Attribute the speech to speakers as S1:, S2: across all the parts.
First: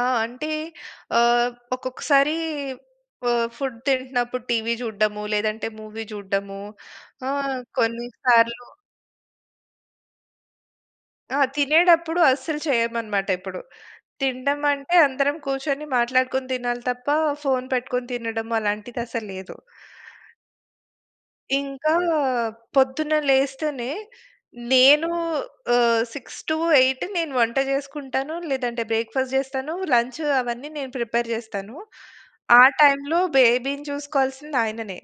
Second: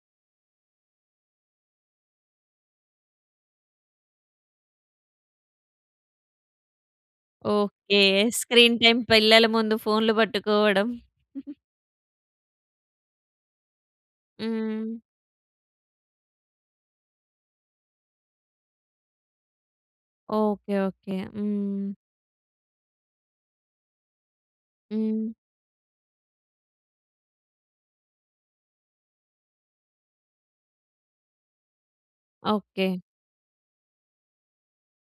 S1: ఆ! అంటే, ఆహ్, ఒక్కొక్కసారీ వ ఫుడ్ తింటన్నప్పుడు టీవీ జూడడము, లేదంటే మూవీ జూడడము, ఆహ్,
S2: ఓకే.
S1: కొన్నిసార్లు
S2: స్క్రీన్ టైమ్ పిల్లల ముందు ఫోన్‌లు పట్టుకోవడం.
S1: ఆ! తినేడప్పుడు అస్సలు చెయ్యమనమాటెప్పుడు.
S2: హ్మ్.
S1: తిండమంటే అందరం కూర్చొని మాట్లాడుకొని తినాలి తప్పా, ఫోన్ పెట్టుకొని తినడం అలాంటిదసలు లేదు.
S2: ఓకే. ఓకే. హ్మ్.
S1: ఇంకా, పొద్దున్న లేస్తేనే, నేనూ
S2: హ్మ్.
S1: ఆహ్, 6-8 నేను వంట జేసుకుంటాను, లేదంటే బ్రేక్‌ఫాస్ట్ జేస్తాను, లంచ్ అవన్నీ నేను ప్రిపేర్ జేస్తాను. ఆ
S2: ఓకే.
S1: టైమ్‌లో బేబీని చూసుకోవాల్సింది ఆయననే.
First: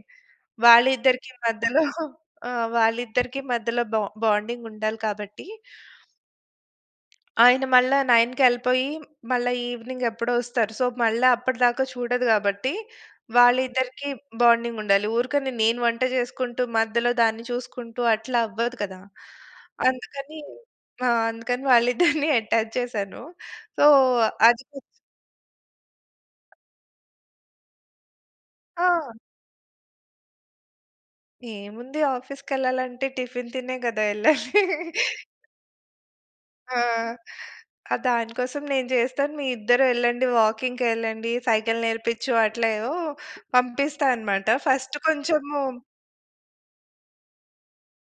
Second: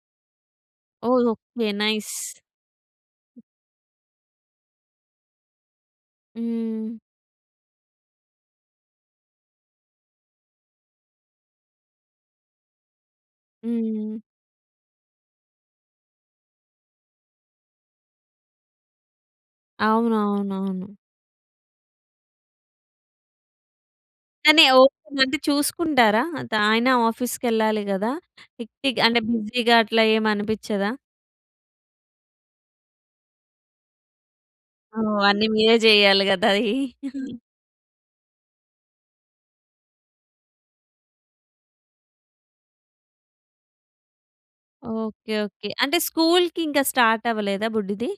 S2: ఓల్
S1: వాళ్ళిద్దరికీ
S2: ఓకే.
S1: మధ్యలో
S2: నైస్.
S1: ఆ! వాళ్ళిద్దరికీ మధ్యలో బ బాండింగుండాలి కాబట్టి
S2: హ్మ్.
S1: ఆయన మళ్ళా 9కి యెళ్ళిపోయి, మళ్ళా ఈవినింగ్ ఎప్పుడో వస్తారు. సో, మళ్ళా అప్పడదాకా చూడదు గాబట్టి, వాళ్ళిద్దరికీ
S2: హ్మ్.
S1: బాండింగుండాలి. ఊరకనే నేను వంట జేసుకుంటూ మధ్యలో దాన్ని చూసుకుంటూ అట్లా అవ్వదు కదా! అందుకనీ
S2: అవునవునవును.
S1: ఆ! అందుకని వాళ్ళిద్దరిని అటాచ్ చేశాను. సో, అది
S2: తనే
S1: కొంచ్
S2: ఓకేన? అంటే, చూసుకుంటారా? అత్ ఆయన ఆఫీస్‌కెళ్లాలి గదా! హెక్టిక్
S1: ఆ!
S2: అంటే, బిజీగా అట్లా ఏమనిపిచ్చదా?
S1: ఏముంది, ఆఫీస్‌కెళ్ళాలంటే టిఫిన్ తినే గదా! యెళ్ళాలి.
S2: ఓహ్! అన్ని మీరే జెయ్యాలి గదా! అయి.
S1: ఆ! ఆహ్, దాని కోసం నేను జేస్తాను, మీ ఇద్దరెళ్ళండి, వాకింగ్‌కెళ్ళండి, సైకిల్ నేర్పిచ్చు, అట్లేవో పంపిస్తా అనమాట. First
S2: okay.
S1: కొంచము
S2: ఓకే. అంటే స్కూల్‌కి ఇంక స్టార్టవ్వలేదా బుడ్డిది?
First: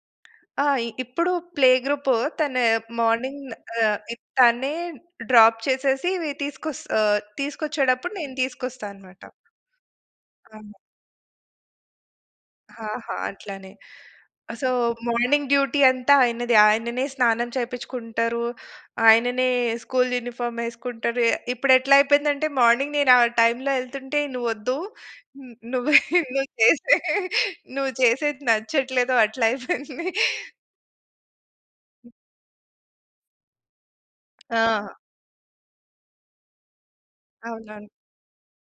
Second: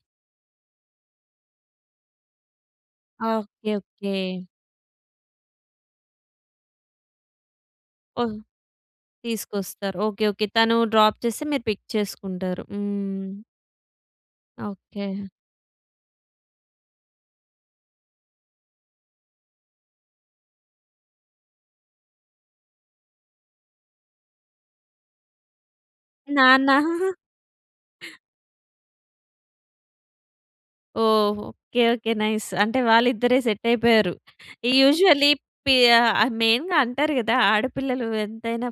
S1: ఆ! ఇ ఇప్పుడు ప్లే‌ గ్రూప్ తన మార్నింగ్
S2: ఓకే.
S1: Ah,
S2: okay.
S1: ఇప్ తనే డ్రాప్ చేసేసీ, వి తీసుకొస్ ఆహ్, తీసుకొచ్చేడప్పుడు నేను
S2: ఓహ్!
S1: తీసుకొస్తా అనమాట.
S2: తీసుకొస్తారు. ఓకే. ఓకే.
S1: అవును.
S2: తనూ డ్రాప్ చేస్తే, మీరు పిక్ చేసుకుంటారు.
S1: ఆ! ఆ!
S2: హ్మ్.
S1: అట్లానే. So,
S2: okay.
S1: మార్నింగ్ డ్యూటీ అంతా ఆయనదే. ఆయననే స్నానం చేపిచ్చుకుంటరు, ఆయననే స్కూల్ యూనిఫార్మ్ యేసుకుంటరు. ఎ ఇప్పుడెట్లయిపోయిందంటే, మార్నింగ్ నేను ఆ టైమ్‌లో యెళ్తుంటే, "నువ్వు ఒద్దు. న్ నువ్వే, నువ్వు
S2: నాన్న.
S1: చేసే నువ్వు చేసేది నచ్చట్లేదు" అట్లయిపోయింది.
S2: ఓహో! ఓకే. ఓకే. నైస్. అంటే, వాళ్ళిద్దరే సెట్టైపోయారు. ఈ
S1: ఆ!
S2: యూజువల్లీ పి ఆహ్, ఆహ్, మెయిన్‌గా అంటారు గదా,
S1: అవునవును.
S2: ఆడపిల్లలు ఎంతైనా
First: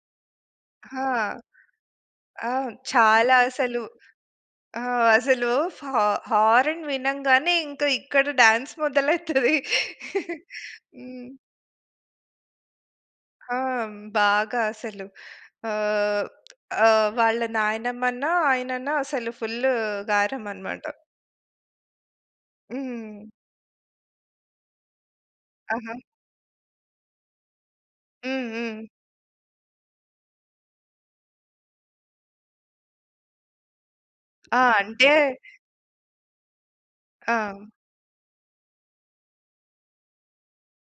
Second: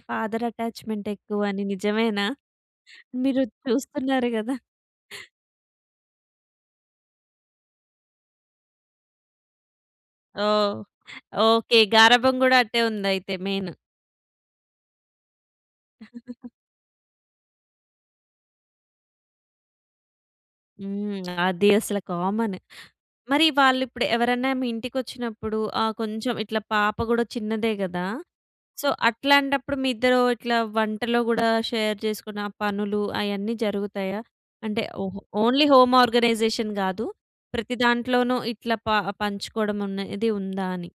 S1: ఆ!
S2: ఫాదరటాచ్‌మెంటెక్కువని, నిజమేనా?
S1: ఆ! చాలా
S2: మీరు
S1: అసలు.
S2: చూస్తున్నారు గదా!
S1: ఆ! అసలు ఫా హారన్‌ వినంగానే, ఇంక ఇక్కడ డాన్స్ మొదలైతది.
S2: ఓహ్!
S1: హ్మ్.
S2: ఓకే. గారాబం గూడా అట్టే ఉందయితే
S1: ఆ!
S2: మెయిను.
S1: బాగా అసలు. ఆహ్, ఆహ్, వాళ్ళ నాయనమ్మన్నా, ఆయనన్నా అసలు ఫుల్లు గారం అనమాట.
S2: హ్మ్. అది అసల కామన్.
S1: హ్మ్.
S2: మరి వాళ్ళిప్పుడు ఎవరన్నా మీ ఇంటికొచ్చినప్పుడు, ఆహ్,
S1: ఆహా!
S2: కొంచం ఇట్ల పాప గూడా చిన్నదే గదా!
S1: హ్మ్. హ్మ్.
S2: సో, అట్లాంటప్పుడు, మీ ఇద్దరూ ఇట్లా వంటలో గూడా షేర్ చేసుకున్న పనులు అయన్నీ జరుగుతాయా?
S1: ఆ!
S2: అంటే
S1: అంటే
S2: ఓహో! ఓన్లీ హోమ్ ఆర్గనైజేషన్ కాదు,
S1: ఆ!
S2: ప్రతి దాంట్లోనూ ఇట్లా ప పంచుకోడమనేది ఉందా అని?